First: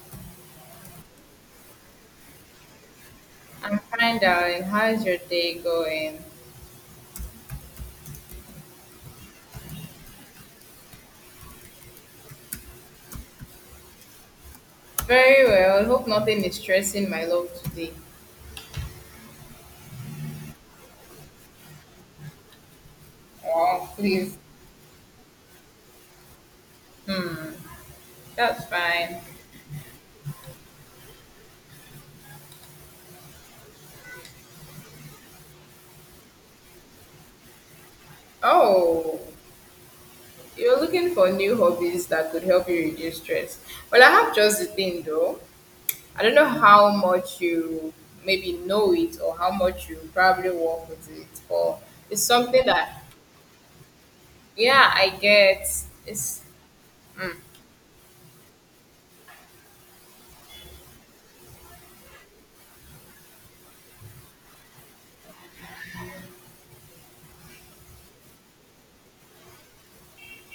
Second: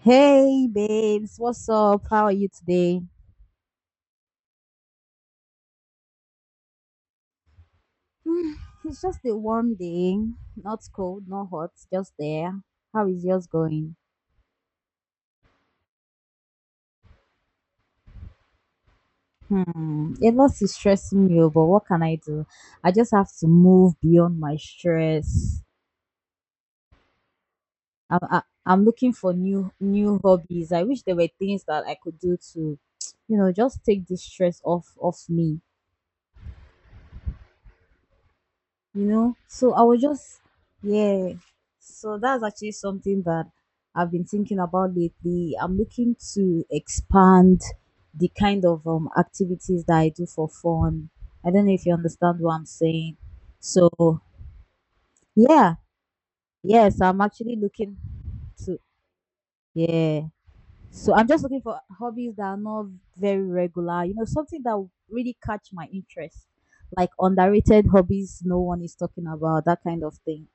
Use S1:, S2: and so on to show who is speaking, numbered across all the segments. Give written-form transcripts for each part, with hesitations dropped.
S1: Hey babes, what's up? How are you today?
S2: I'm fine, darling. How's your day going?
S1: Hmm, it's just a warm day, not cold, not hot, just there. How is yours going?
S2: Very well. Hope nothing is stressing my love today.
S1: Hmm, a lot is stressing me, oh, but what can I do? I just have to
S2: Oh,
S1: move
S2: please.
S1: beyond my stress.
S2: Hmm.
S1: I'm I,
S2: That's
S1: I'm looking
S2: fine.
S1: for new hobbies. I wish there were things that I could do to, you know, just take this stress off me.
S2: Oh,
S1: So I was just
S2: you're looking for
S1: yeah
S2: new hobbies
S1: so
S2: that could
S1: that's
S2: help
S1: actually
S2: you reduce
S1: something that
S2: stress. Well, I
S1: I've been
S2: have just
S1: thinking
S2: the
S1: about
S2: thing though.
S1: lately. I'm looking
S2: I don't know
S1: to
S2: how much
S1: expand
S2: you
S1: the
S2: maybe
S1: kind of
S2: know it or how
S1: activities
S2: much you
S1: that I do for
S2: probably work with
S1: fun.
S2: it,
S1: I don't know
S2: but
S1: if you
S2: it's
S1: understand what
S2: something
S1: I'm
S2: that
S1: saying so
S2: yeah, I get.
S1: yeah
S2: It's
S1: yes I'm actually looking to yeah so I'm just looking for hobbies that are not very regular, something that will really catch my interest, like underrated hobbies no one is talking about, that kind of thing.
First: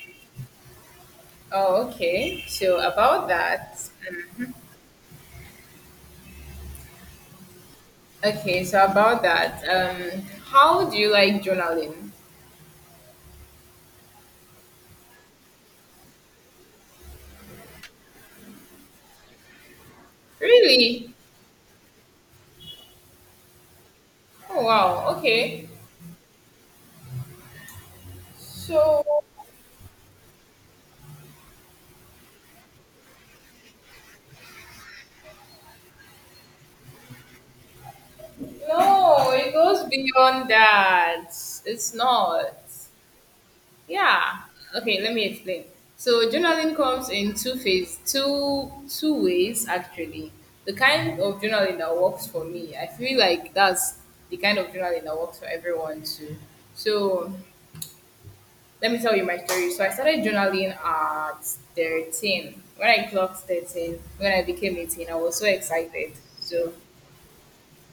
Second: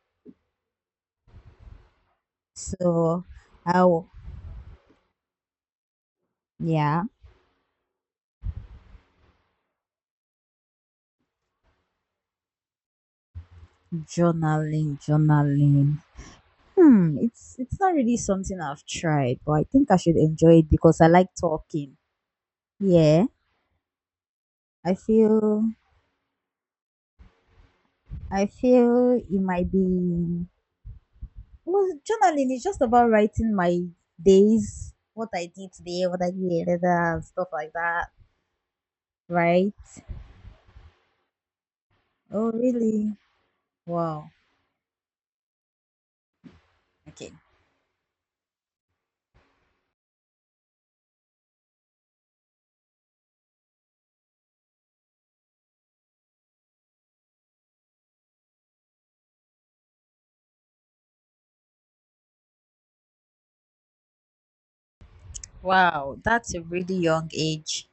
S2: Oh, okay. So
S1: So,
S2: about that.
S1: how, yeah,
S2: Okay, so about that, how do you like journaling?
S1: journaling. Hmm, it's not really something I've tried, but I think I should enjoy it because I
S2: Really?
S1: like talking. Yeah,
S2: Oh
S1: I
S2: wow. Okay.
S1: feel
S2: So
S1: it might be well, journaling is just about writing my days, what I did today, what I did later, and stuff like that,
S2: no, it
S1: right?
S2: goes beyond that. It's
S1: Oh,
S2: not.
S1: really? Wow.
S2: Yeah. Okay, let me explain. So journaling comes
S1: Okay.
S2: in two phase, two two ways actually. The kind of journaling that works for me, I feel like that's the kind of journaling that works for everyone too. So let me tell you my story. So I started journaling at 13. When I clocked 13, when I became 18, I was so excited.
S1: Wow, that's a
S2: So
S1: really young age.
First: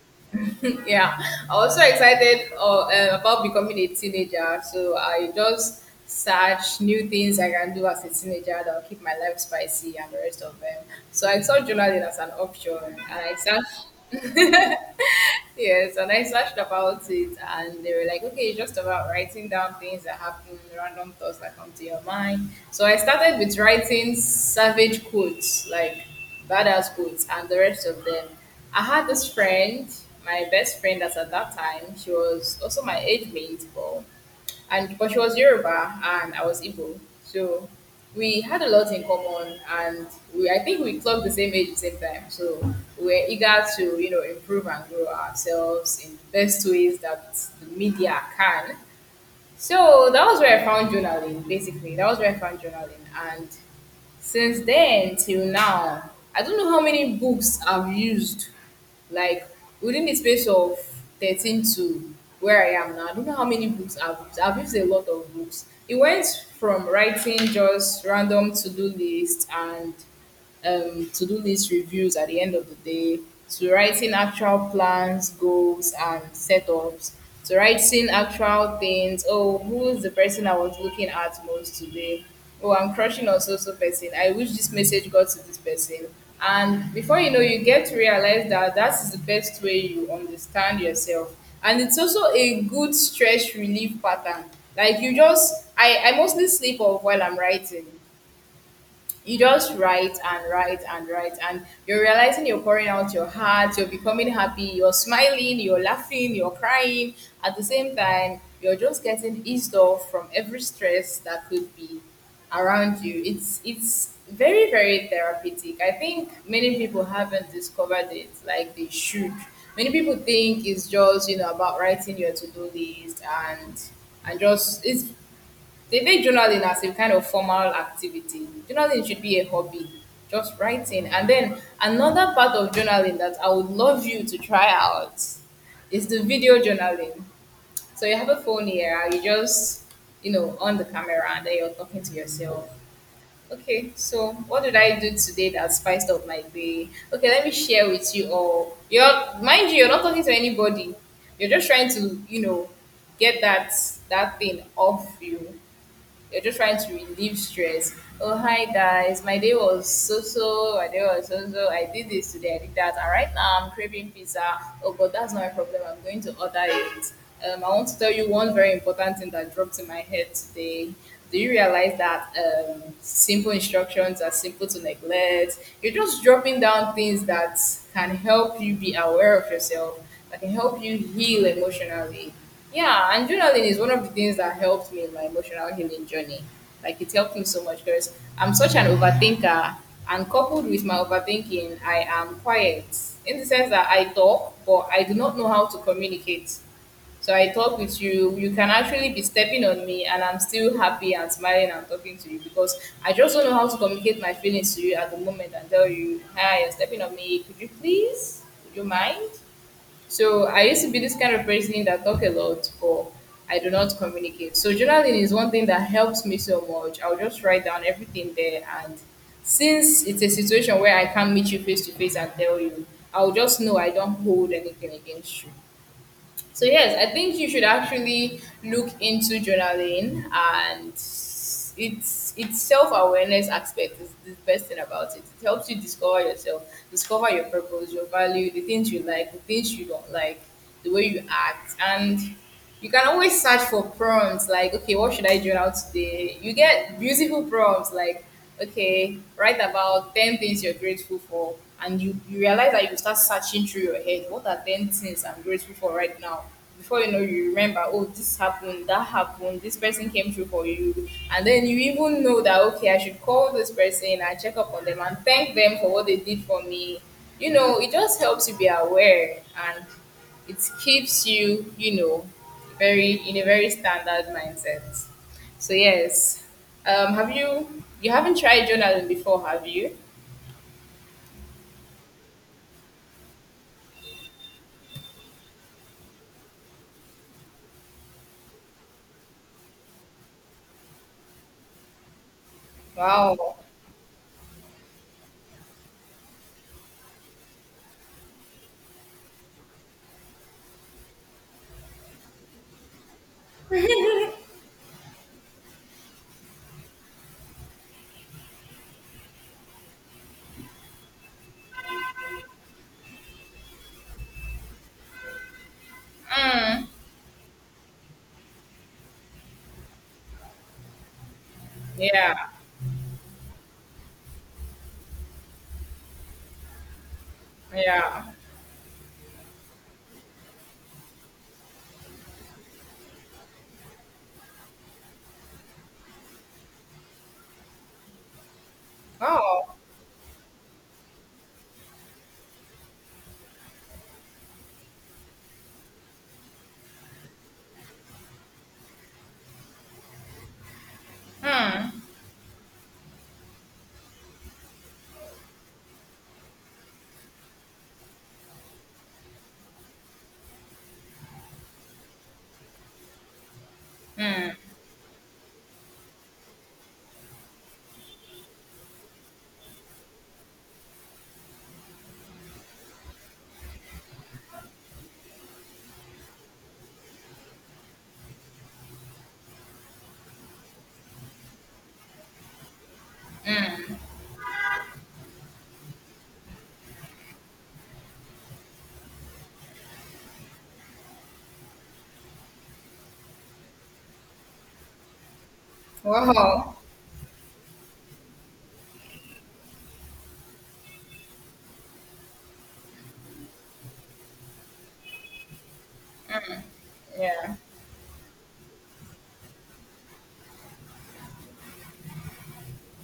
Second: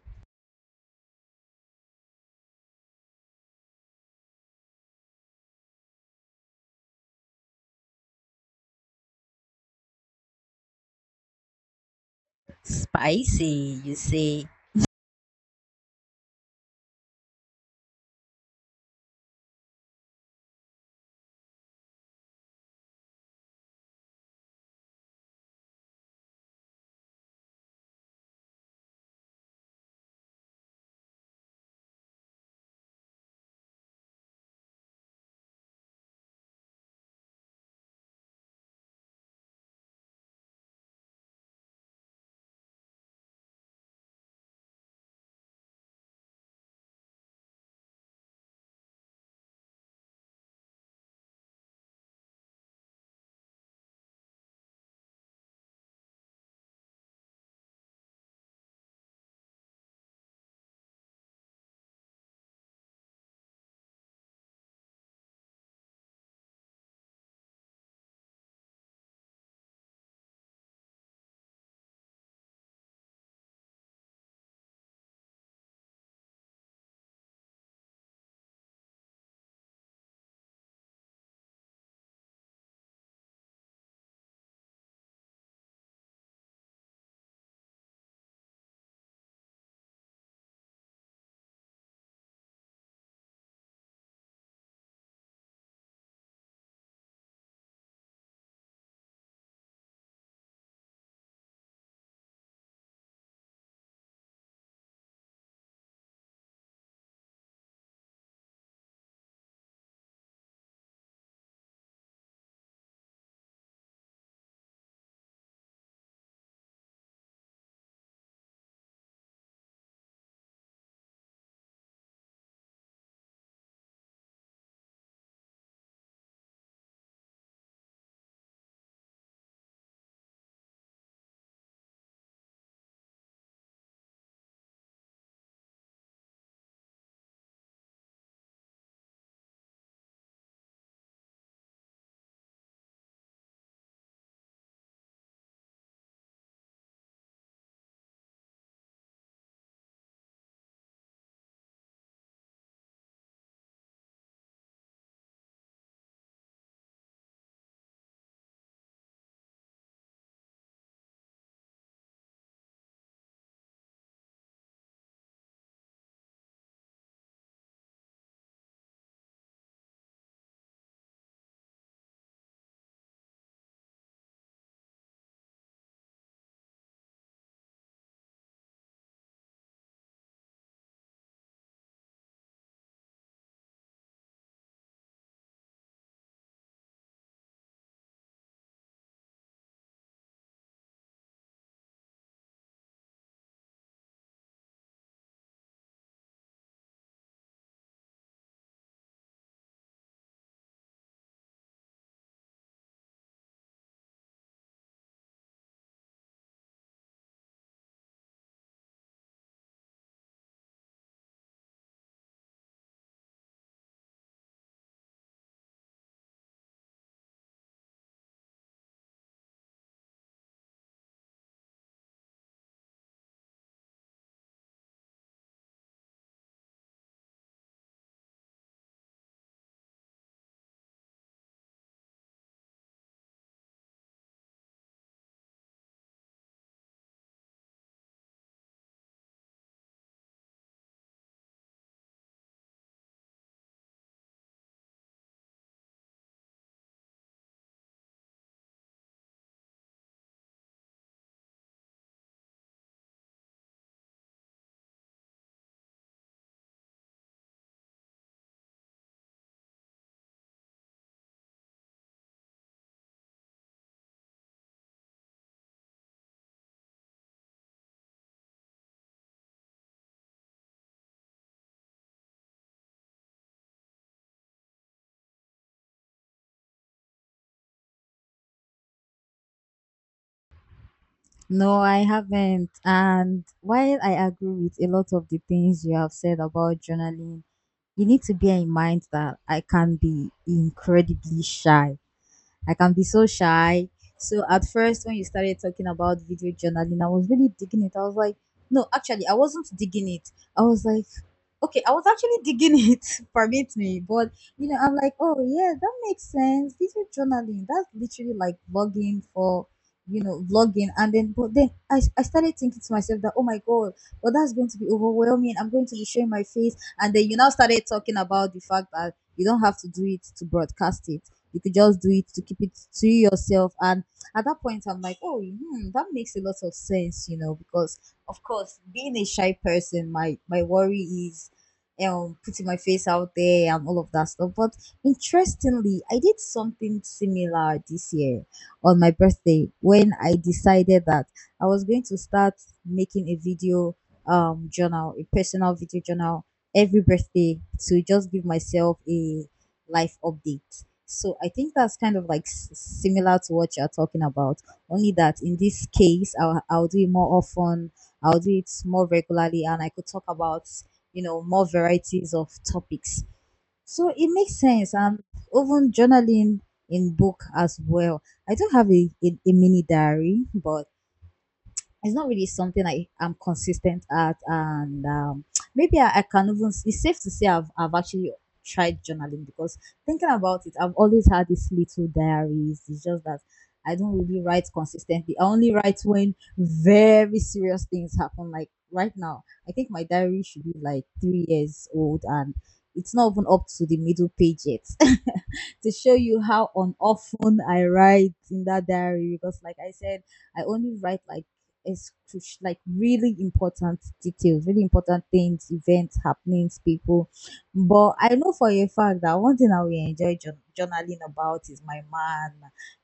S2: yeah, I was so excited about becoming a teenager. So I just search new things I can do as a teenager that will keep my life spicy and the rest of them. So I saw journaling as an option and I
S1: Spicy, you
S2: searched.
S1: say.
S2: Yes, and I searched about it, and they were like, okay, it's just about writing down things that happen, random thoughts that come to your mind. So I started with writing savage quotes, like badass quotes, and the rest of them. I had this friend, my best friend as at that time, she was also my age mate, but and because she was Yoruba and I was Igbo, so we had a lot in common, and we I think we clocked the same age, at the same time. So we're eager to improve and grow ourselves in the best ways that the media can. So that was where I found journaling. Basically, that was where I found journaling, and since then till now I don't know how many books I've used, like within the space of 13 to where I am now. I don't know how many books I've used. A lot of books. It went from writing just random to-do list and to do list reviews at the end of the day, to writing actual plans, goals, and setups, to writing actual things. Oh, who's the person I was looking at most today? Oh, I'm crushing on so so person. I wish this message got to this person. And before you know, you get to realize that that is the best way you understand yourself. And it's also a good stress relief pattern. Like I mostly sleep off while I'm writing. You just write and write and write, and you're realizing you're pouring out your heart, you're becoming happy, you're smiling, you're laughing, you're crying at the same time. You're just getting eased off from every stress that could be around you. It's very very therapeutic. I think many people haven't discovered it like they should. Many people think it's just about writing your to-do list, and and just, it's they make journaling as a kind of formal activity. Journaling should be a hobby, just writing. And then another part of journaling that I would love you to try out is the video journaling. So you have a phone here, and you just, on the camera and then you're talking to yourself. Okay, so what did I do today that spiced up my day? Okay, let me share with you all. You're Mind you, you're not talking to anybody. You're just trying to, get that thing off you. You're just trying to relieve stress. Oh, hi guys, my day was so so, my day was so so. I did this today, I did that, and right now I'm craving pizza. Oh, but that's not my problem. I'm going to order it. I want to tell you one very important thing that dropped in my head today. Do you realize that simple instructions are simple to neglect? You're just dropping down things that can help you be aware of yourself, that can help you heal emotionally. Yeah, and journaling is one of the things that helped me in my emotional healing journey. Like it helped me so much because I'm such an overthinker, and coupled with my overthinking, I am quiet in the sense that I talk, but I do not know how to communicate. So I talk with you, you can actually be stepping on me, and I'm still happy and smiling and talking to you because I just don't know how to communicate my feelings to you at the moment and tell you, hi, you're stepping on me. Could you please? Would you mind? So I used to be this kind of person that talk a lot, but I do not communicate. So journaling is one thing that helps me so much. I'll just write down everything there, and since it's a situation where I can't meet you face to face and tell you, I'll just know I don't hold anything against you. So yes, I think you should actually look into journaling, and it's its self awareness aspect is the best thing about it. It helps you discover yourself, discover your purpose, your value, the things you like, the things you don't like, the way you act, and you can always search for prompts like, okay, what should I journal out today? You get beautiful prompts like, okay, write about 10 things you're grateful for, and you realize that you start searching through your head, what are 10 things I'm grateful for right now? Before you know, you remember, oh, this happened, that happened, this person came through for you, and then you even know that, okay, I should call this person and check up on them and thank them for what they did for me. You know, it just helps you be aware, and it keeps you, you know, very in a very standard mindset. So yes, have you haven't tried journaling before, have you?
S1: No, I haven't. And while I agree with a lot of the things you have said about journaling, you need to bear in mind that I can be incredibly shy. I can be so
S2: Wow.
S1: shy. So at first, when you started talking about video journaling, I was really digging it. I was like, no, actually, I wasn't digging it. I was like, okay, I was actually digging it, permit me, but I'm like, oh yeah, that makes sense. Digital journaling, that's literally like vlogging for vlogging. And then but then I started thinking to myself that oh my god, well that's going to be overwhelming. I'm going to be showing my face,
S2: Mm,
S1: and then you now started talking about the fact that you don't have to do it to broadcast it. You could just do it
S2: yeah.
S1: to keep it to yourself. And at that point I'm like, oh hmm, that makes a lot of sense, because
S2: Yeah.
S1: of course, being a shy person, my worry is you putting my face out there and all of that stuff. But interestingly, I did something similar this year on my birthday
S2: Wow.
S1: when I decided that I was going to start making a video journal, a personal video journal every birthday to just give myself a life update. So I think that's
S2: Mm,
S1: kind of like similar to what you're talking about. Only that in this case, I'll do it more often. I'll do it more regularly, and I could talk about more varieties of topics. So it makes sense. And even journaling in book as well. I don't have a mini diary, but it's not really something I am consistent at, and maybe I can even. It's safe to say I've actually tried journaling because thinking about it, I've always had these little diaries. It's just that I don't really write consistently. I only write when very serious things happen. Like right now, I think my diary should be like 3 years old, and it's not even up to the middle page yet. To show you how
S2: wow.
S1: on often I write in that diary, because like I said, I only write like like really important details, really important things, events, happenings, people.
S2: Yeah.
S1: But I know for a fact that one thing I will enjoy journaling about is my man.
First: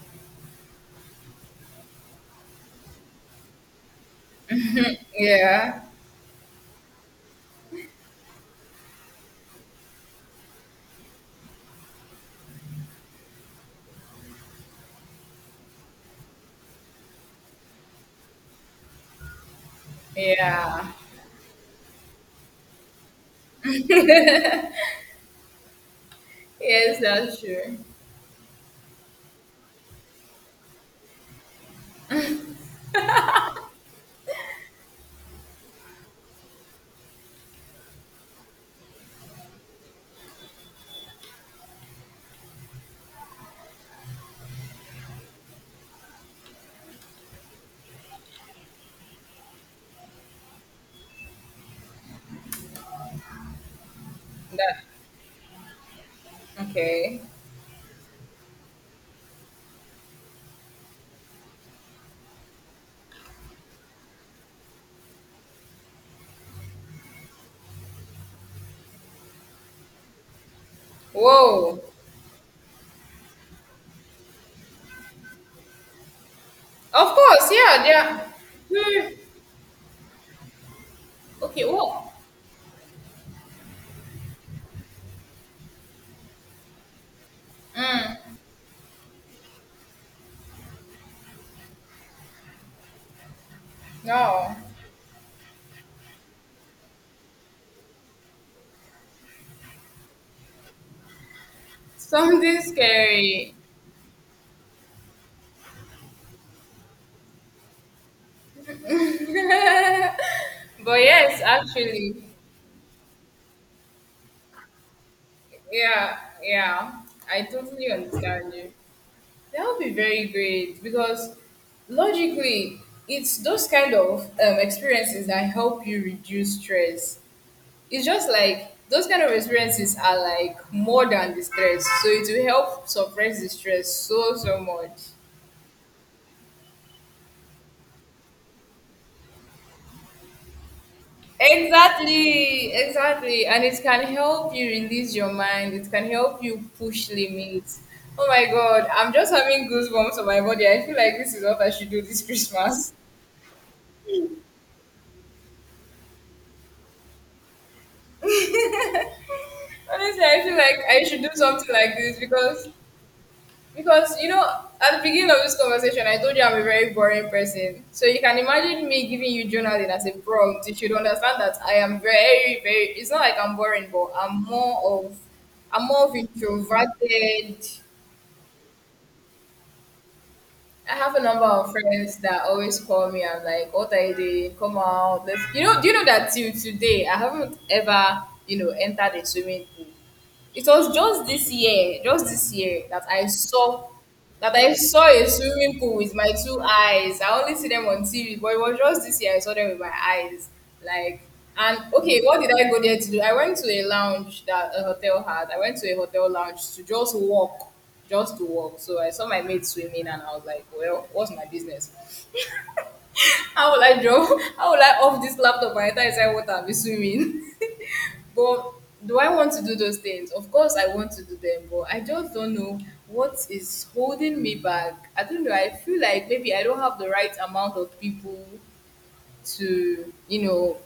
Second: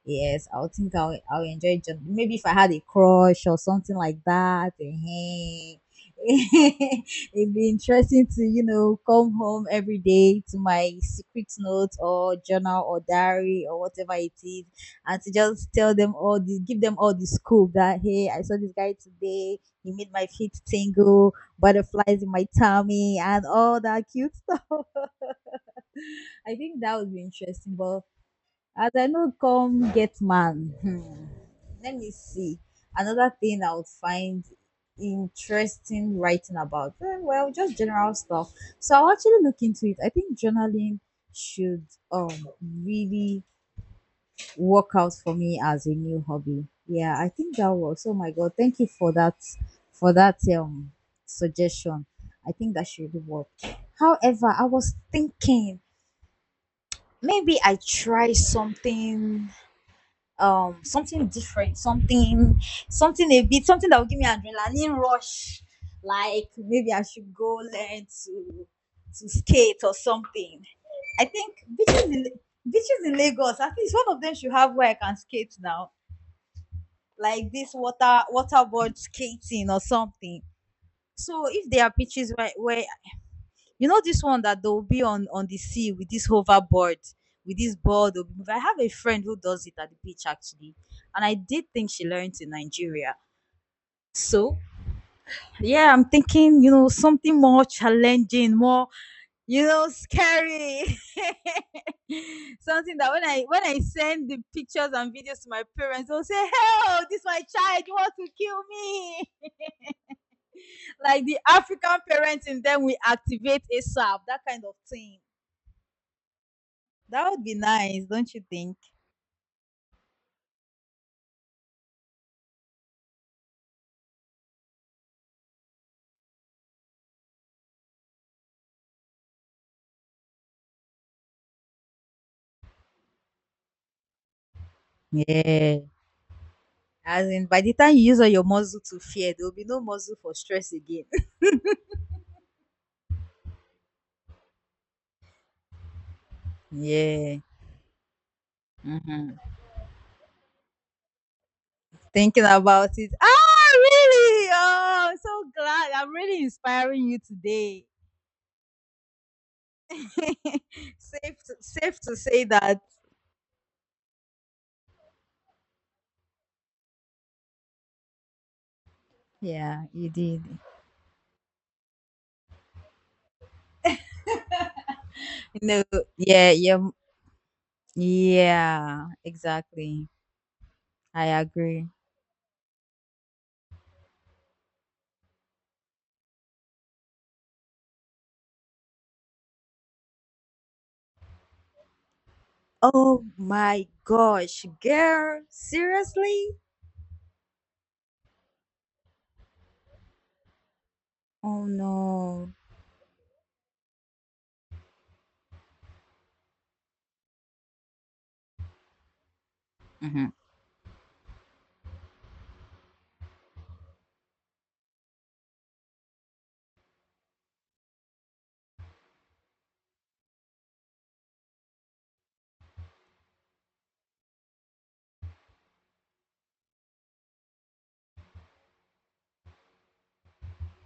S1: Yes, I'll think I'll enjoy journaling. Maybe if I had a crush or something like that. Eh,
S2: Yeah.
S1: it'd be interesting to come home every day to my secret note or journal or diary or whatever it is, and to just tell them all the give them all the scoop that hey, I saw this guy today, he made my feet
S2: Yeah.
S1: tingle, butterflies in my tummy and all that cute stuff. I think that
S2: Yes,
S1: would be
S2: that's
S1: interesting,
S2: true.
S1: but as I know, come get man. Hmm. Let me see. Another thing I would find interesting writing about. Eh, well, just general stuff. So I'll actually look into it. I think journaling should um really work out for me as a new hobby. Yeah, I think that works. Oh my god, thank you for that suggestion. I think that should work. However, I
S2: That
S1: was thinking
S2: okay.
S1: maybe I try something something different, something a bit, something that will give me adrenaline rush. Like maybe I should go learn to skate or something. I think
S2: Whoa.
S1: beaches in Lagos, at least one of them should have where I can skate now.
S2: Of course,
S1: Like this
S2: yeah, yeah.
S1: waterboard
S2: Hmm.
S1: skating or something. So
S2: Okay,
S1: if there are
S2: whoa.
S1: beaches where this one that they'll be on the sea with this hoverboard, with this board. They'll be
S2: Mm,
S1: moving. I have a friend who does it at the beach actually, and I did think she learned in Nigeria.
S2: no.
S1: So yeah, I'm thinking something more challenging, more scary.
S2: Something
S1: Something that when
S2: scary.
S1: I send the pictures and videos to my parents, they'll say, "Hell, this my child you want to kill me."
S2: But
S1: Like the
S2: yes,
S1: African
S2: actually,
S1: parents in them we activate ASAP, that kind of thing.
S2: yeah, yeah,
S1: That
S2: I
S1: would be
S2: totally
S1: nice, don't you
S2: understand you.
S1: think?
S2: That would be very great because logically, it's those kind of experiences that help you reduce stress. It's just like those kind of experiences are like more than the stress, so it will help suppress the stress so so much.
S1: Yeah. As in, by the time you use all your muscle to fear, there will be no muscle for stress again.
S2: Exactly, exactly. And it can help you release your mind. It can help you push
S1: Yeah.
S2: limits. Oh my God, I'm just
S1: Mm-hmm.
S2: having goosebumps on my body. I feel like this is what I should do this
S1: Thinking about
S2: Christmas.
S1: it. Ah, really? Oh, I'm so glad. I'm really inspiring you today.
S2: Honestly, I feel like I should do
S1: Safe, to,
S2: something like
S1: safe
S2: this
S1: to say
S2: because
S1: that.
S2: because at the beginning of this conversation, I told you I'm a very boring person. So you can imagine me giving you
S1: Yeah,
S2: journaling as
S1: you
S2: a
S1: did.
S2: prompt. You should understand that I am very, very. It's not like I'm boring, but I'm more of
S1: No.
S2: I'm more of
S1: Yeah, yeah,
S2: introverted.
S1: yeah, exactly.
S2: I have a
S1: I
S2: number of
S1: agree.
S2: friends that always call me. I'm like, what are you doing? Come out. Let's, do you know that till today, I haven't ever, entered a swimming pool. It was just this year that
S1: Oh
S2: I saw
S1: my
S2: that
S1: gosh,
S2: I saw a
S1: girl,
S2: swimming pool with my
S1: seriously?
S2: two eyes. I only see them on TV, but it was just this year I saw them with my eyes. Like
S1: Oh
S2: and okay, what did
S1: no.
S2: I go there to do? I went to a lounge that a hotel had. I went to a hotel lounge to just walk, just to walk. So I saw my mate swimming, and I
S1: Mhm.
S2: was like, "Well, what's my business? How will I draw? How will I off this laptop by the time it's like water and be swimming?" But do I want to do those things? Of course, I want to do them, but I just don't know what is holding me back. I don't know. I feel like maybe I don't have the right amount of people to,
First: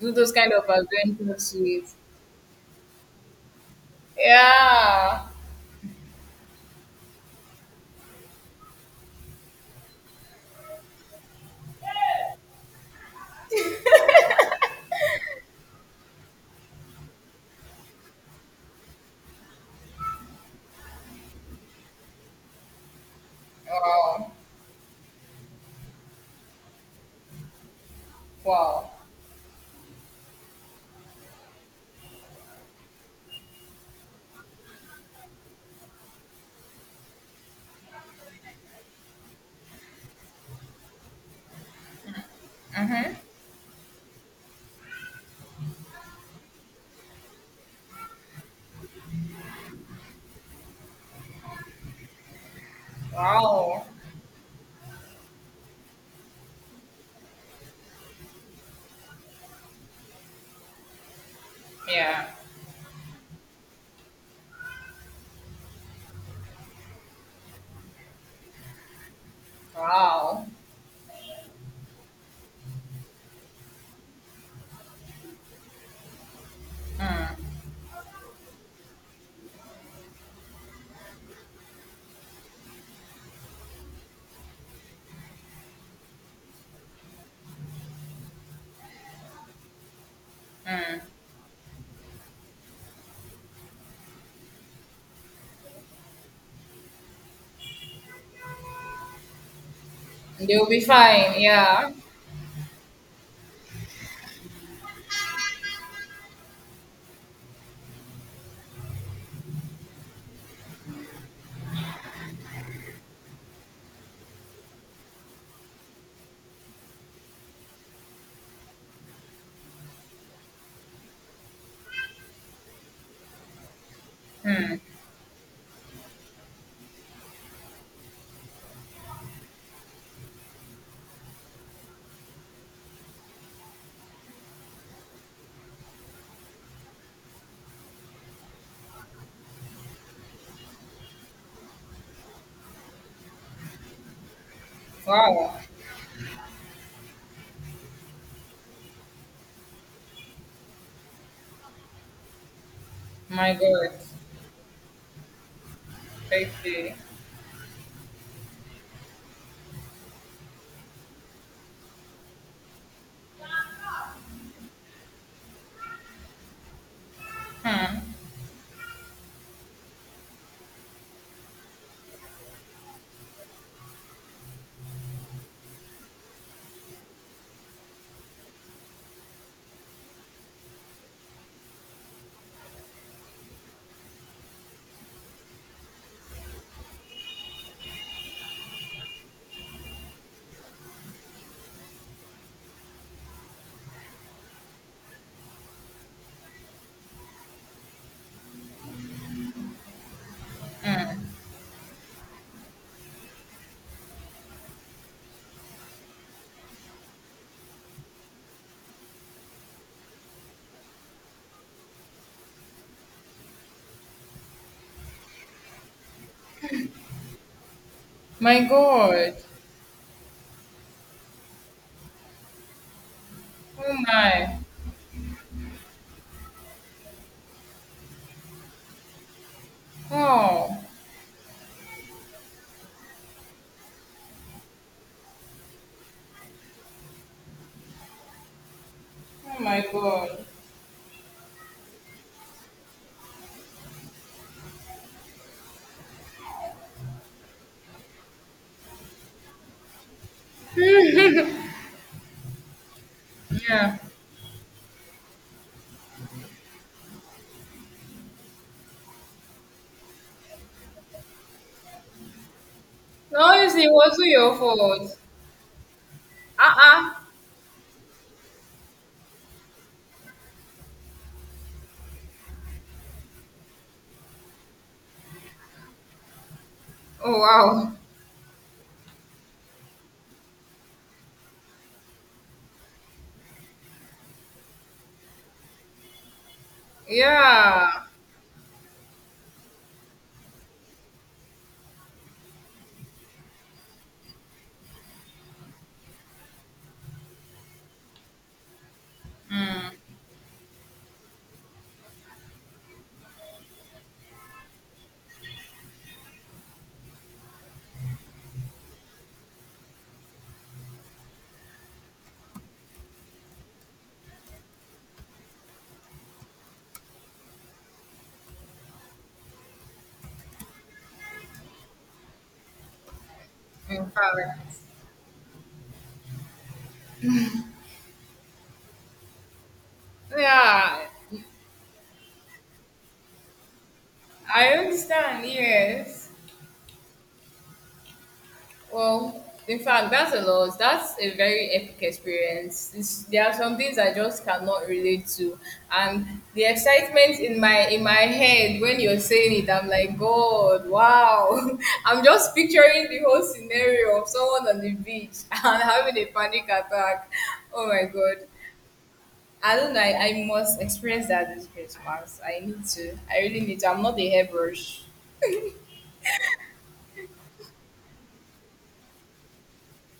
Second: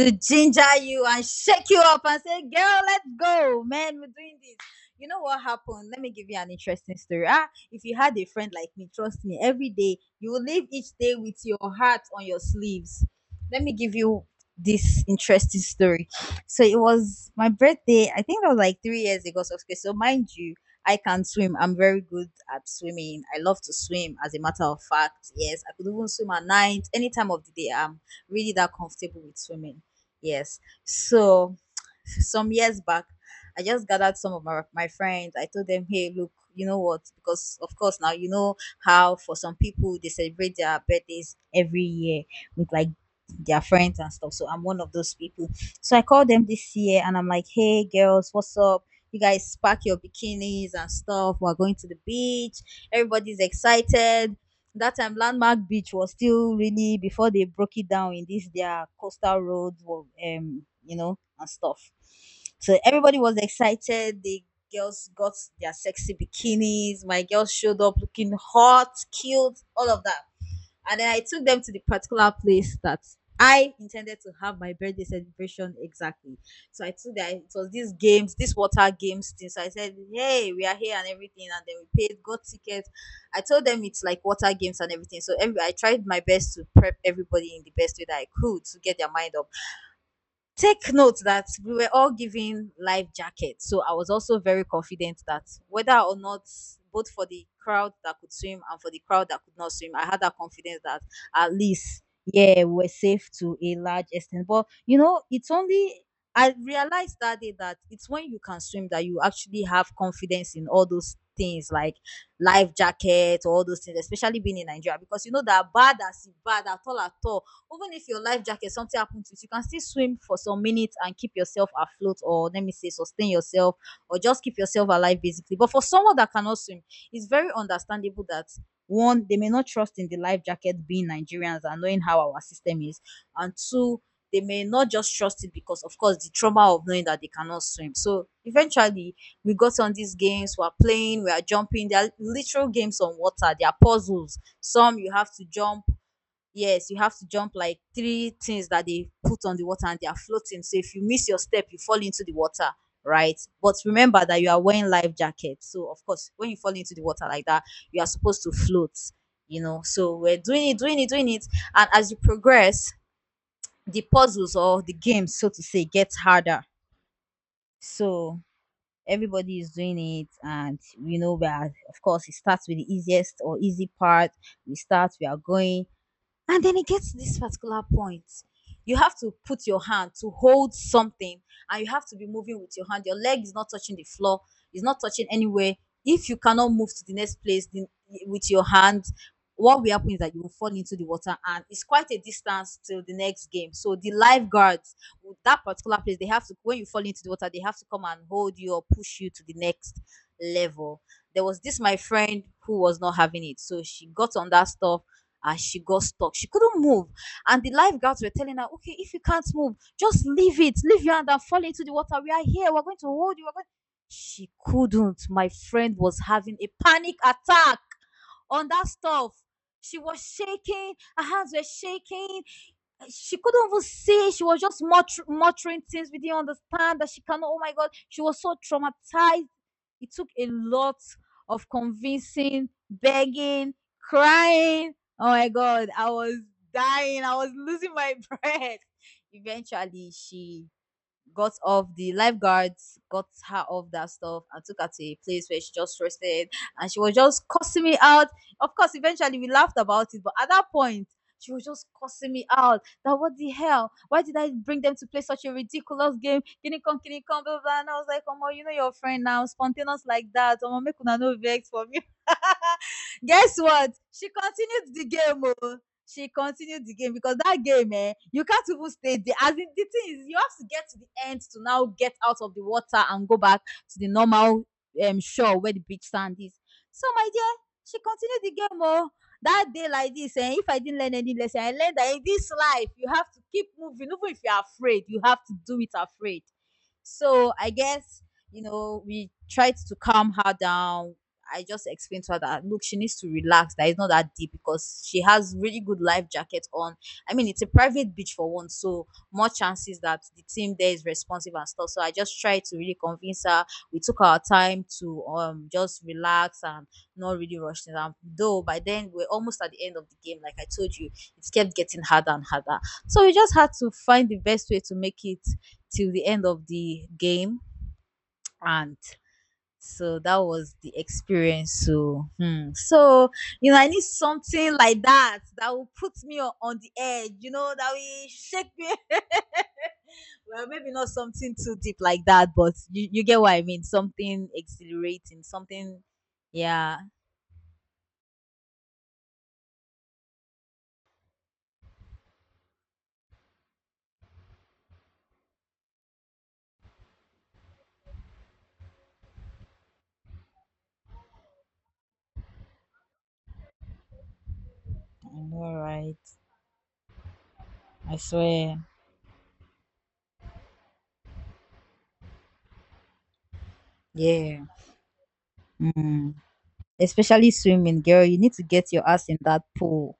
S2: do those kind of
S1: ginger you and
S2: adventures
S1: shake you
S2: with.
S1: up and say, girl, let's go, man, we're doing this. You know
S2: Yeah.
S1: what happened? Let me give you an interesting story. Ah, if you had a friend like me, trust me, every day you will live each day with your heart on your sleeves. Let me give you this interesting story. So it was my birthday. I think that was like 3 years ago. So, okay, so mind you, I can swim. I'm very good at swimming. I love to swim.
S2: Wow.
S1: As a matter of fact, yes, I could even swim at night, any time of the day. I'm really that
S2: Wow.
S1: comfortable with swimming. Yes. So some years back, I just gathered some of my friends. I told them, hey, look, you know what? Because, of course, now you know how for some people they celebrate their birthdays every year with like their friends and stuff. So I'm one of those people. So I called them this year and I'm like, hey, girls, what's up? You guys pack your bikinis and stuff. We're going to the beach. Everybody's
S2: Wow.
S1: excited. That time, Landmark Beach was still really before they broke it down in this their coastal road, you know, and stuff.
S2: Yeah.
S1: So everybody was excited. The girls got their sexy bikinis. My girls showed up looking hot, cute, all of that.
S2: Wow.
S1: And then I took them to the particular place that I intended to have my birthday celebration exactly. So I took that it was these games, these water games thing. So I said, hey, we are here and everything. And then we paid, got tickets. I told them it's like water games and everything. So every, I tried my best to prep everybody in the best way that I could to get their mind up. Take note that we were all given life jackets. So I was also very confident that whether or not, both for the crowd that could swim and for the crowd that could not swim, I had that
S2: They'll be
S1: confidence that
S2: fine.
S1: at
S2: Yeah.
S1: least, yeah, we're safe to a large extent. But, you know, it's only. I realized that day that it's when you can swim that you actually have confidence in all those things like life jacket, all those things, especially being in Nigeria, because you know that bad as it bad at all at all, even if your life jacket something happened to it, you can still swim for some minutes and keep yourself afloat, or let me say sustain yourself, or just keep yourself alive basically. But for someone that cannot swim, it's very understandable that, one, they may not trust in the life jacket, being Nigerians and knowing how our system is, and two, they may not just trust it because of course the trauma of knowing that they cannot swim. So eventually we got on these games, we're playing, we're jumping. They're literal games on water. They are puzzles. Some you have to
S2: Wow.
S1: jump. Yes, you have to jump like 3 things that they put on the water and they are floating. So if you miss your step, you fall into the water, right?
S2: My
S1: But
S2: God.
S1: remember that you are wearing life jacket. So of course, when you fall
S2: Crazy.
S1: into the water like that, you are supposed to float, you know. So we're doing it, doing it, doing it. And as you progress, the puzzles or the game, so to say, gets harder.
S2: Hmm.
S1: So everybody is doing it, and you know, we are, of course, it starts with the easiest or easy part. We start, we are going, and then it gets to this particular point. You have to put your hand to hold something, and you have to be moving with your hand. Your leg is not touching the floor, it's not touching anywhere. If you cannot move to the next place with your hand, what will happen is that you will fall into the water, and it's quite a distance till the next game. So the lifeguards with that particular place, they have to, when you fall into the water, they have to come and hold you or push you to the next level. There was this my friend who was not having it. So she got on that stuff and she got stuck. She couldn't move. And the lifeguards were telling her, okay, if you can't move, just leave it. Leave your hand and fall into the water. We are here. We're going to hold you. We're going... She couldn't. My friend was having a panic attack
S2: My
S1: on that stuff.
S2: God.
S1: She was shaking. Her hands were shaking. She couldn't even
S2: Oh
S1: see. She
S2: my.
S1: was just muttering things. We didn't understand that she cannot. Oh my God. She was so traumatized. It took a
S2: Oh.
S1: lot of convincing, begging, crying. Oh my God, I was dying. I was losing my breath.
S2: Oh my
S1: Eventually,
S2: god.
S1: she got off, the lifeguards got her off that stuff and took her to a place where she just rested. And she was just cussing me out. Of course eventually we laughed about it, but at that point she was just cussing me out that what the hell,
S2: Yeah.
S1: why did I bring them to play such a ridiculous game, kini come blah blah blah. And I was like, omo, you know your friend now spontaneous like that, omo make una no vex for me.
S2: No,
S1: Guess
S2: honestly,
S1: what?
S2: it wasn't
S1: She
S2: your
S1: continued the
S2: fault.
S1: game. Oh. She continued the game
S2: Uh-uh.
S1: because that game, eh, you can't even stay there. As in, the thing is, you have to get to the end to now get out of the water and go back to the normal shore where the beach sand is. So, my
S2: Oh,
S1: dear,
S2: wow.
S1: she continued the game. Oh. That day, like this, and if I didn't learn any lesson, I learned that in this life, you have to keep moving. Even if you're afraid, you have to do it afraid. So, I
S2: Yeah.
S1: guess, you know, we tried to calm her down. I just explained to her that look, she needs to relax. That it's not that deep because she has really good life jacket on. I mean, it's a private beach for one, so more chances that the team there is responsive and stuff. So I just tried to really convince her. We took our time to just relax and not really rush things. And though by then we're almost at the end of the game, like I told you, it kept getting harder and harder. So we just had to find the best way to make it till the end of the game, and so that was the experience. So, hmm. So you know, I need
S2: In fact.
S1: something like that that will put me on the edge. You know, that will shake me. Well, maybe
S2: Yeah.
S1: not something too deep like that, but you get what I mean. Something
S2: I
S1: exhilarating.
S2: understand,
S1: Something,
S2: yes.
S1: yeah.
S2: Well, in fact, that's a lot. That's a very epic experience. There are some things I just cannot relate to, and the excitement in my head when you're saying it, I'm like, God, wow! I'm just picturing the whole scenario of someone on the
S1: I
S2: beach
S1: know,
S2: and having
S1: right?
S2: a panic attack. Oh my
S1: I
S2: God!
S1: swear.
S2: I don't know. I must experience that this Christmas. I need to. I really need to. I'm not a
S1: Yeah.
S2: hairbrush.
S1: Mm. Especially swimming, girl. You need to get your ass in that pool.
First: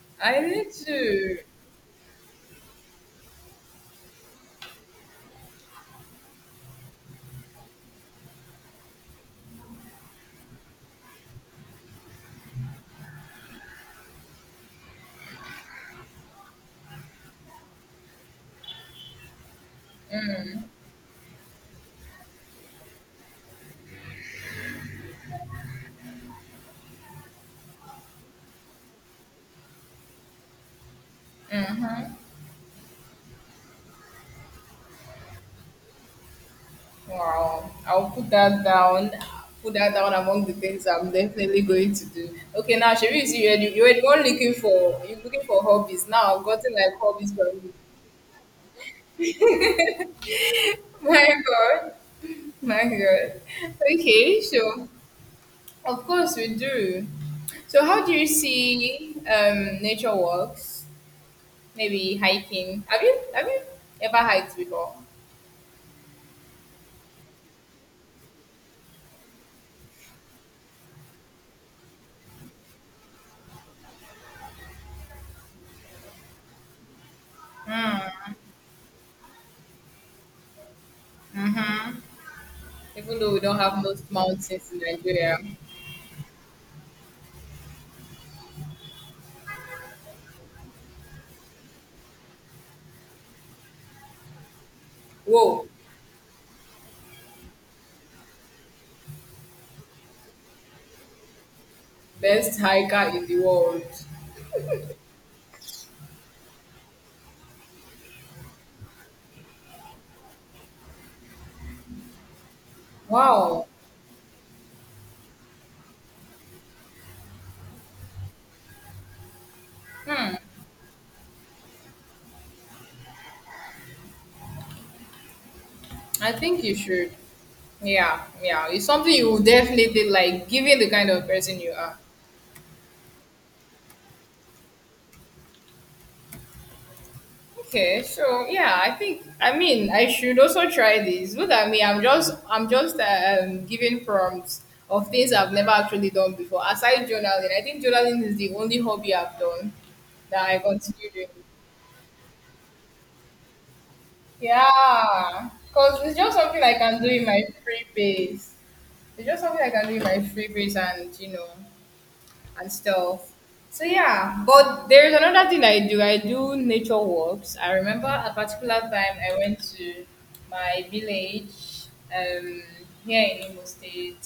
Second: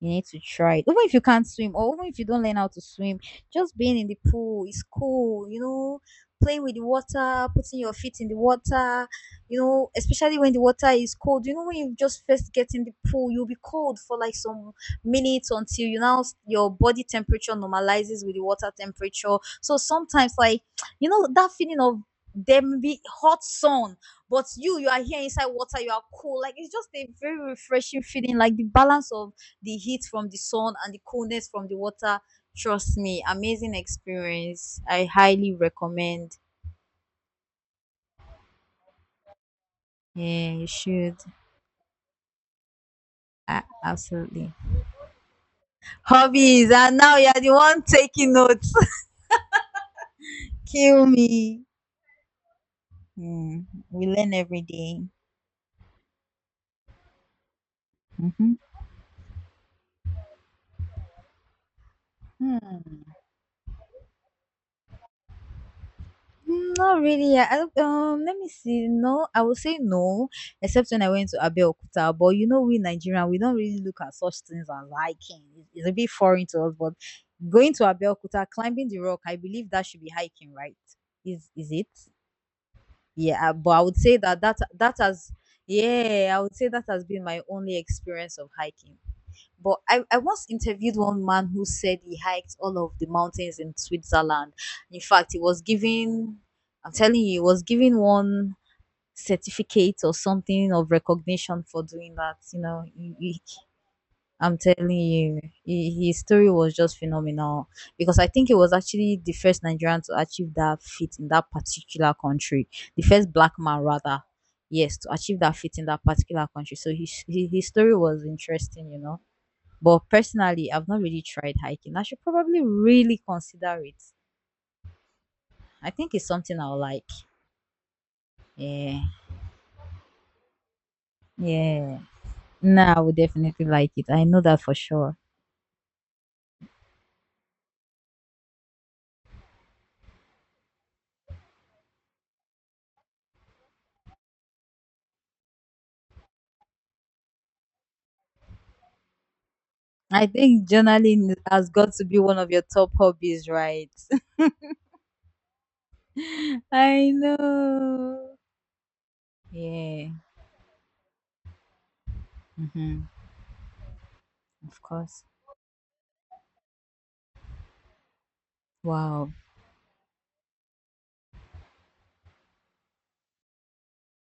S1: You need
S2: I
S1: to
S2: need
S1: try it. Even if you
S2: to.
S1: can't swim or even if you don't learn how to swim, just being in the pool is cool, you know, playing with the water, putting your feet in the water, you know, especially when the water is cold. You know, when you just first get in the pool, you'll be cold for like some minutes until you now your body temperature normalizes with the water temperature. So sometimes, like, you know that feeling of them be hot sun, but you are here inside water, you are cool, like, it's just a very refreshing feeling, like the balance of the heat from the sun and the coolness from the water. Trust me, amazing experience. I highly recommend.
S2: Wow, I'll put that down. Put that down among the
S1: Yeah, you
S2: things I'm
S1: should.
S2: definitely going to do. Okay, now Sherry, you see,
S1: A-
S2: you were the one looking
S1: absolutely.
S2: for you looking for hobbies. Now I've
S1: Hobbies,
S2: gotten like
S1: and now
S2: hobbies
S1: you're
S2: from
S1: the
S2: you.
S1: one taking notes. Kill
S2: My
S1: me.
S2: God, my God.
S1: Mm, we learn
S2: Okay,
S1: every
S2: so
S1: day.
S2: of course we do. So how do you
S1: Mhm.
S2: see nature walks? Maybe
S1: Hmm.
S2: hiking. Have you ever hiked before?
S1: Mm, not really. I don't- let me see. No, I would say no, except when I went to Abeokuta. But you know, we Nigerian, we don't really look at such things as hiking. It's a bit foreign to us. But going to Abeokuta, climbing the rock, I believe that should be hiking, right? Is it?
S2: Even though we
S1: Yeah. I-
S2: don't
S1: But
S2: have
S1: I would
S2: most
S1: say that that
S2: mountains in
S1: that has,
S2: Nigeria.
S1: yeah, I would say that has been my only experience of hiking. But I once interviewed one man who said he hiked all of the mountains in Switzerland. In fact, he was
S2: Whoa.
S1: given, I'm telling you, he was given one certificate or something of recognition for doing that.
S2: Best
S1: You know,
S2: hiker in the world.
S1: I'm telling you, he, his story was just phenomenal because I think he was actually the first Nigerian to achieve that feat in that particular country, the first black
S2: Wow.
S1: man, rather. Yes, to achieve that feat in that particular country. So his story was interesting, you know. But personally, I've not really tried hiking. I should probably really consider it. I think it's
S2: I
S1: something
S2: think you
S1: I'll like.
S2: should. Yeah, yeah. It's
S1: Yeah.
S2: something you will definitely like, given the kind of person you are.
S1: Yeah. No, I would definitely like it. I know that for sure.
S2: Okay, so yeah, I think I mean I should also try this. Look at me, I'm just giving prompts of things I've never actually done before. Aside journaling, I think journaling is the only hobby I've done
S1: I
S2: that I
S1: think
S2: continue doing.
S1: journaling has got to be one of your top hobbies, right?
S2: Yeah, because it's just something I can do
S1: I
S2: in my free
S1: know.
S2: base. It's just something I can do in
S1: Yeah.
S2: my free base and you know and
S1: Mm-hmm.
S2: stuff. So yeah,
S1: Of
S2: but there's
S1: course.
S2: another thing I do. I do nature walks. I remember a particular time
S1: Wow.
S2: I went to my village um here in Imo State.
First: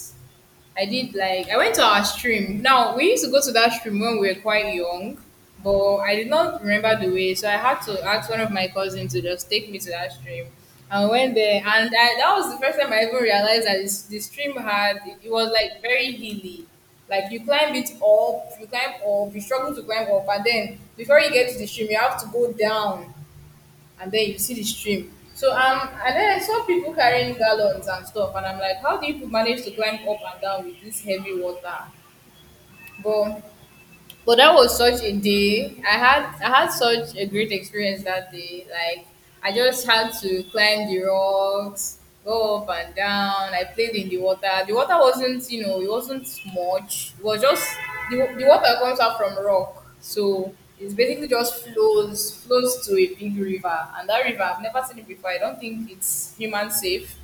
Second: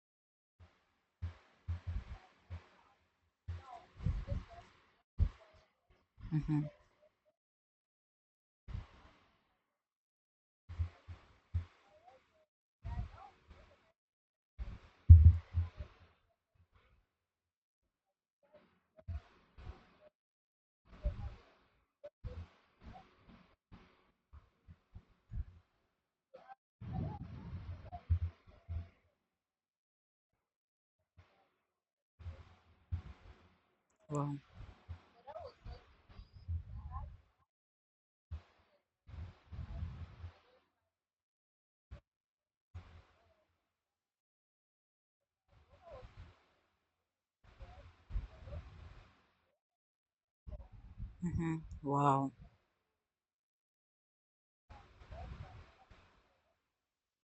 S2: I did like I went to our stream. Now we used to go to that stream when we were quite young, but I did not
S1: Mm-hmm.
S2: remember the way, so I had to ask one of my cousins to just take me to that stream. I went there, and that was the first time I even realized that the stream had it was like very hilly. Like you climb it up, you climb up, you struggle to climb up, and then before you get to the stream, you have to go down and then you see the stream. So and then I saw people carrying gallons and stuff, and I'm like, how do you people manage to climb up and down with this heavy water? But but
S1: Wow.
S2: that was such a day. I had such a great experience that day. Like I just had to climb the rocks, go up and down. I played in the water. The water wasn't, you know, it wasn't much. It was just the water comes out from rock. So it's basically
S1: Mm-hmm.
S2: just
S1: Wow.
S2: flows to a big river. And that river I've never seen it before. I don't think it's human safe.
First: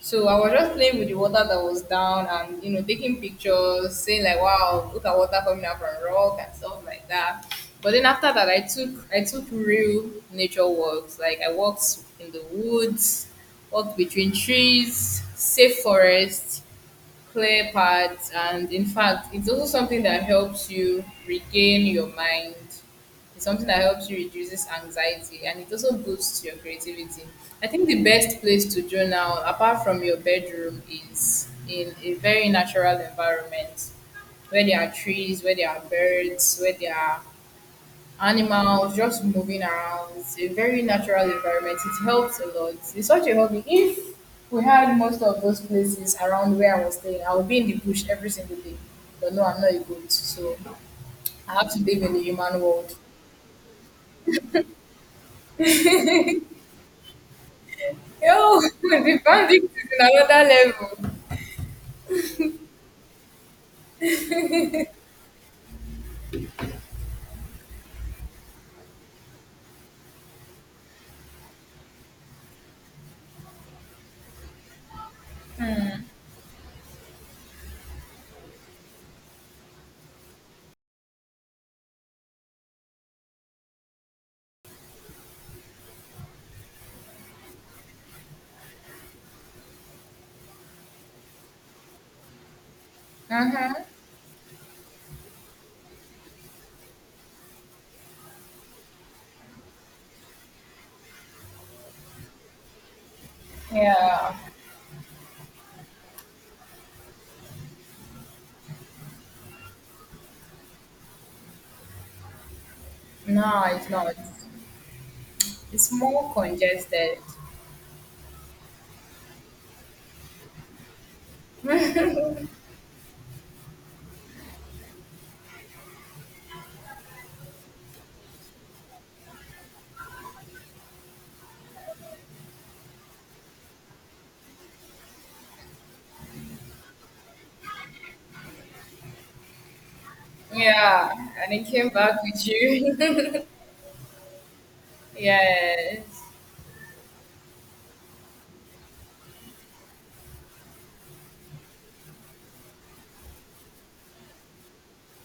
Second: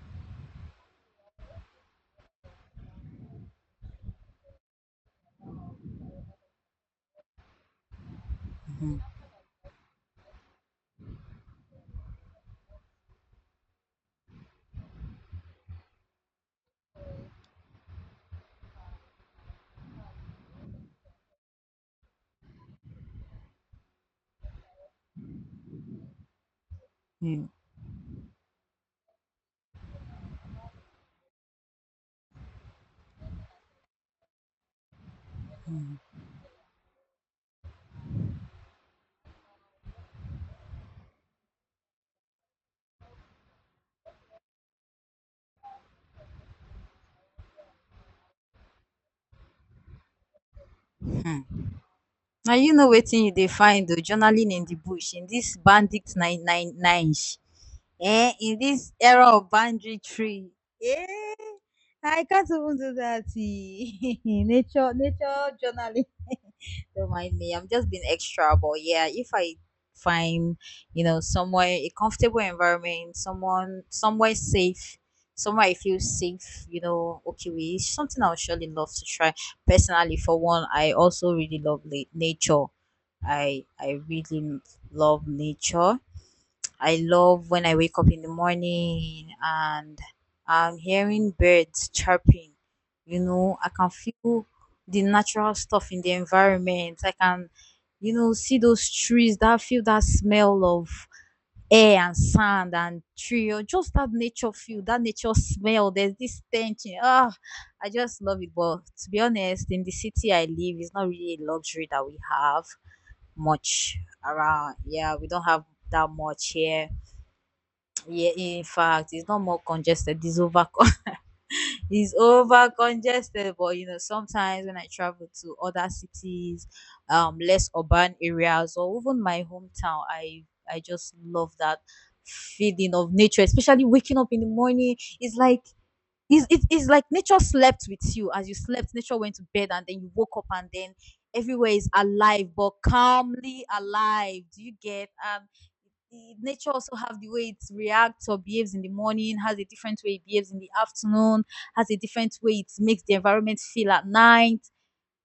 S2: So I was just playing with the water that was down and you know taking pictures, saying like, "Wow, look at water coming out from rock" and stuff like that. But then after that, I took
S1: Mm-hmm.
S2: I took real nature walks. Like I walked in the woods, walked between trees, safe forest clear paths, and in fact it's also something that helps you regain your mind. It's something that helps you reduces anxiety, and it also boosts your creativity.
S1: Yeah.
S2: I think the best place to journal apart from your bedroom is in a very natural environment, where there are trees, where there are
S1: Mm-hmm.
S2: birds, where there are animals just moving around. It's a very natural environment. It helps a lot. It's such a hobby. If we had most of those places around where I was staying, I would be in the bush every single day. But no, I'm not a goat, so I have to live in the
S1: Now
S2: human
S1: you know
S2: world.
S1: wetin you dey find o, journaling in the bush, in this bandit nine nine nine, eh, in
S2: Yo,
S1: this
S2: the
S1: era of
S2: bandit is in
S1: banditry,
S2: another level.
S1: eh. I can't even do that nature journaling don't mind me, I'm just being extra, but yeah, if I find, you know, somewhere a comfortable environment, someone, somewhere safe, somewhere I feel safe, you know, okay with, it's something I'll surely love to try personally. For one, I also really love nature. I really love nature. I love when I wake up in the morning and I'm hearing birds chirping, you know, I
S2: Uh-huh.
S1: can feel the natural stuff in the environment, I can, you know, see those trees, that feel, that smell of air and sand and tree, or just that
S2: Yeah.
S1: nature feel, that nature smell. There's this tension. Oh, I just love it. But to be honest, in the city I live, it's not really a luxury that we have
S2: No, it's
S1: much
S2: not.
S1: around. Yeah, we don't have
S2: It's
S1: that
S2: more
S1: much here.
S2: congested.
S1: Yeah, in fact, it's not more congested. It's over is over congested, but you know, sometimes when I travel to other cities, less urban areas, or even my hometown, I just love that feeling of nature, especially waking up in the morning. It's like, it's like, nature slept with you, as you slept nature went to bed, and then you woke up and then
S2: Yeah, and it
S1: everywhere
S2: came
S1: is
S2: back with
S1: alive but
S2: you.
S1: calmly alive. Do you get
S2: yes.
S1: the- nature also have the way it reacts or behaves in the morning, has a different way it behaves in the afternoon, has a different way it makes the environment feel at night,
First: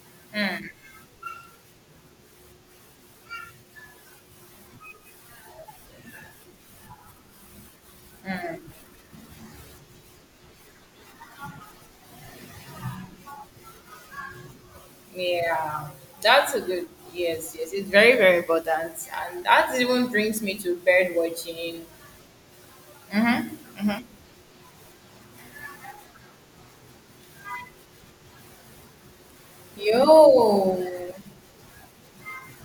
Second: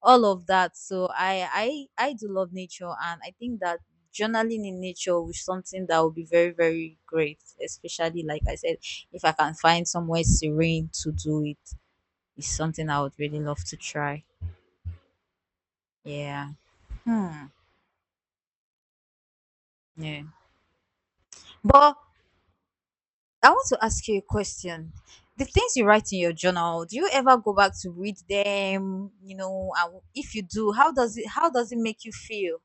S1: all of that. So I do love nature, and I think that journaling in nature is something that would be very very great. Especially like I said, if I can find somewhere serene to do it, it's something I would really love to try.
S2: Yeah,
S1: Yeah.
S2: that's a good.
S1: Hmm.
S2: Yes, yes, it's very, very important, and that even
S1: Yeah.
S2: brings me to bird watching.
S1: But I want to ask you a question. The things you write in your journal, do you ever go back to read them? You know, and if you do,
S2: Yo,
S1: how does it make you feel?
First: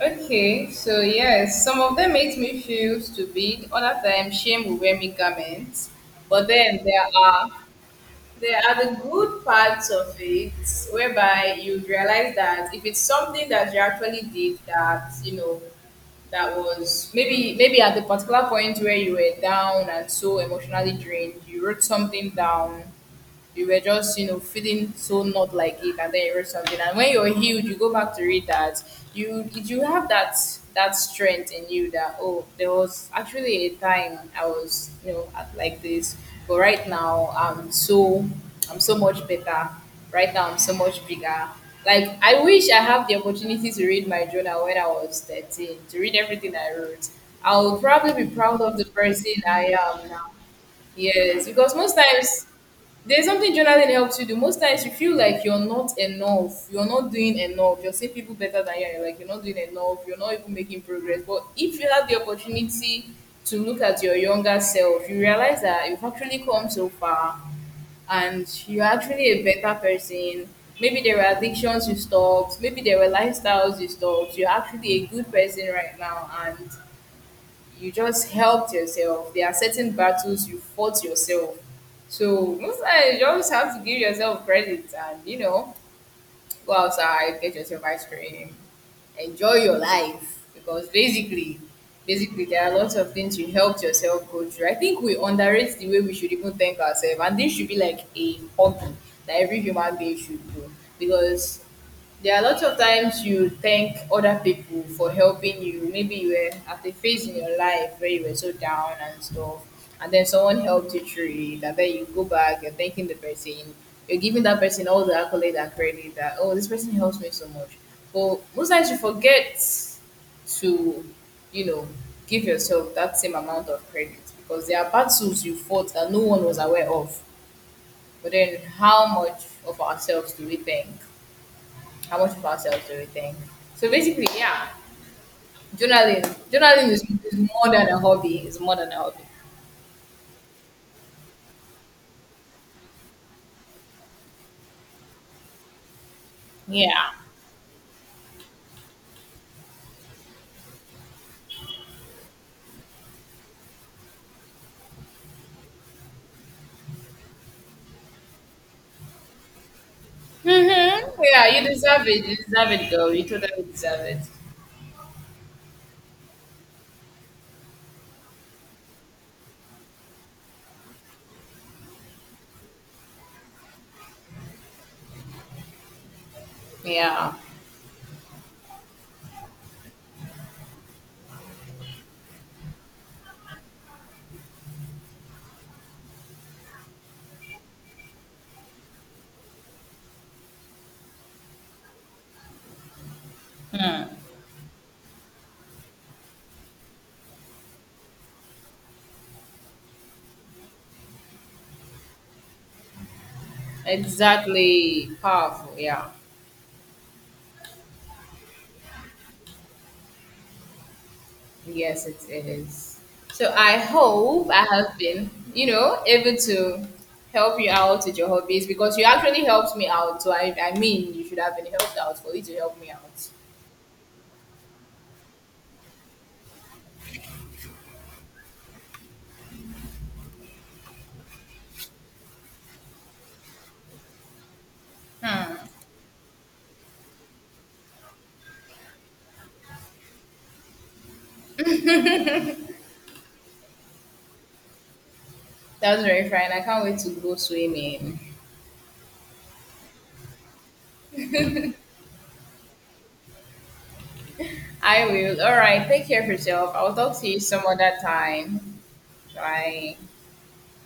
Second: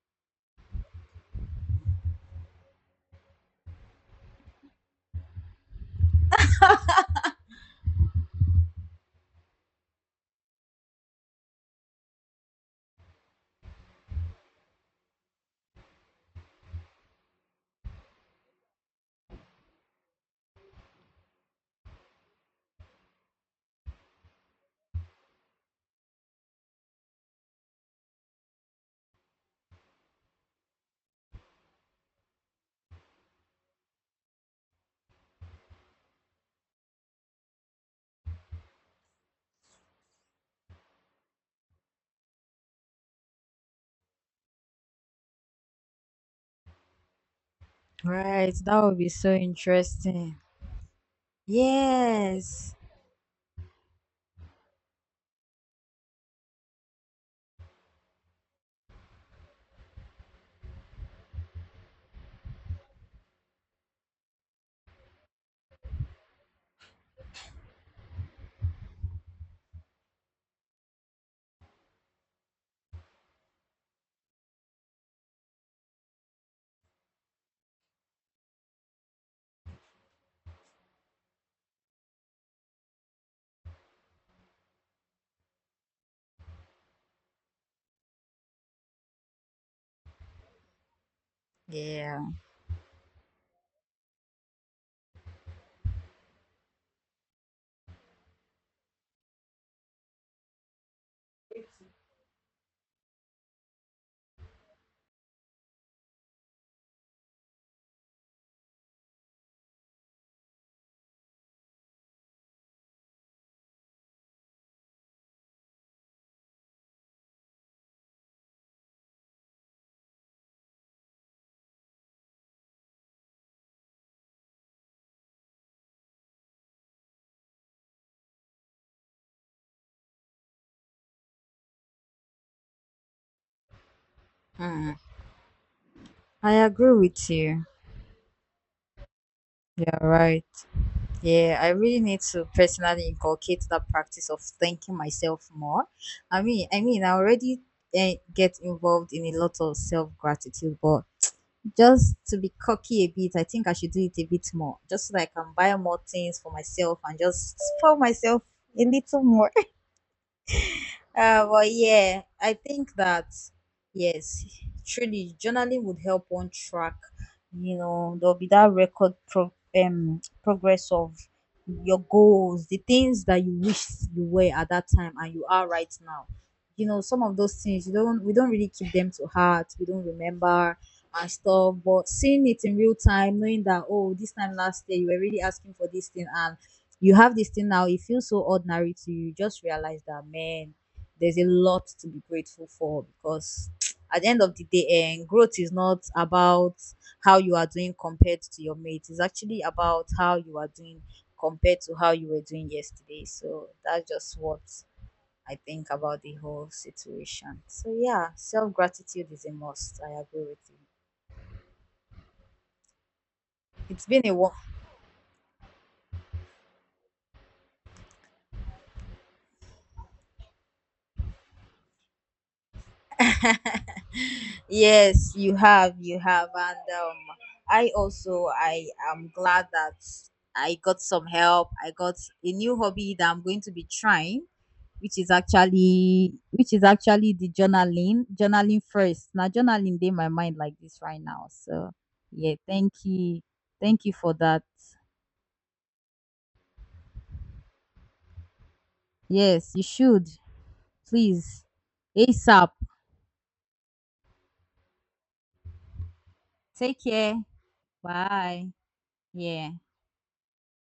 S2: okay, so yes, some of them makes me feel stupid. Other times, shame will wear me garments. But then there are the good parts of it, whereby you realize that if it's something that you actually did, that you know that was maybe at the particular point where you were down and so emotionally drained, you wrote something down. You were just, you know, feeling so not like it, and then you wrote something, and when you're healed you go back to read that. You have that strength in you that, oh, there was actually a time I was, you know, at like this, but right now I'm so I'm so much better. Right now I'm so much bigger. Like I wish I have the opportunity to read my journal when I was 13, to read everything I wrote. I'll probably be
S1: Right,
S2: proud of the
S1: that would be
S2: person
S1: so
S2: I am now.
S1: interesting.
S2: Yes, because most times
S1: Yes.
S2: there's something journaling helps you do. Most times you feel like you're not enough, you're not doing enough, you're seeing people better than you, and you're like, you're not doing enough, you're not even making progress. But if you have the opportunity to look at your younger self, you realize that you've actually come so far and you're actually a better person. Maybe there were addictions you stopped, maybe there were lifestyles you stopped. You're actually a good person right now, and you just helped yourself. There are certain battles you fought yourself. So most times you just have to give yourself credit, and you know, go outside, get yourself ice cream, enjoy your life, because basically,
S1: Yeah.
S2: basically there are lots of things you helped yourself go through. I think we underrate the way we should even thank ourselves, and this should be like a hobby that every human being should do, because there are lots of times you thank other people for helping you. Maybe you were at a phase in your life where you were so down and stuff, and then someone helped you through it, and then you go back, you're thanking the person, you're giving that person all the accolade and credit that, oh, this person helps me so much. But most times you forget to, you know, give yourself that same amount of credit, because there are battles you fought that no one was aware of. But then, how much of ourselves do we thank? How much of ourselves do we think? So basically, yeah,
S1: Hmm.
S2: journaling.
S1: I
S2: Journaling
S1: agree with
S2: is
S1: you.
S2: more than a hobby. It's more than a hobby.
S1: You're right. Yeah, I really need to personally inculcate that practice of thanking myself more. I mean, I
S2: Yeah.
S1: already, eh, get involved in a lot of self gratitude, but just to be cocky a bit, I think I should do it a bit more, just so that I can buy more things for myself and just spoil myself a little more.
S2: Mm-hmm. Yeah,
S1: Well,
S2: you deserve
S1: yeah,
S2: it. You
S1: I
S2: deserve it,
S1: think
S2: girl. You
S1: that,
S2: totally deserve it.
S1: yes, truly, journaling would help on track. You know, there'll be that record progress of your goals, the things that you wish you were at that time and you are right now. You know, some
S2: Yeah.
S1: of those things, you don't, we don't really keep them to heart. We don't remember and stuff. But seeing it in real time, knowing that, oh, this time last year you were really asking for this thing and you have this thing now, it feels so ordinary to you. You just realize that, man, there's a lot to be grateful for, because at the end of the day, and growth is not about how you are doing compared to your mate. It's actually about how you are doing compared to how you were doing yesterday. So that's just what
S2: Exactly.
S1: I
S2: Powerful.
S1: think
S2: Yeah.
S1: about the whole situation. So yeah, self gratitude is a must. I agree with you.
S2: Yes, it is. So I
S1: It's been a
S2: hope
S1: wa-
S2: I have been, you know, able to help you out with your hobbies, because you actually helped me out. So I mean, you should have been helped out for you to help me out.
S1: yes, you have, and I also, I am glad that I got some help. I got a new hobby that I'm going to be trying, which is actually the journaling. Journaling first. Now journaling in my mind like this right now. So yeah, thank you for that.
S2: That's very fine. I can't wait to go swimming.
S1: Yes, you should, please, ASAP.
S2: I will. All right. Take care of yourself. I'll
S1: Take
S2: talk to
S1: care.
S2: you some other
S1: Bye.
S2: time.
S1: Yeah.
S2: Bye.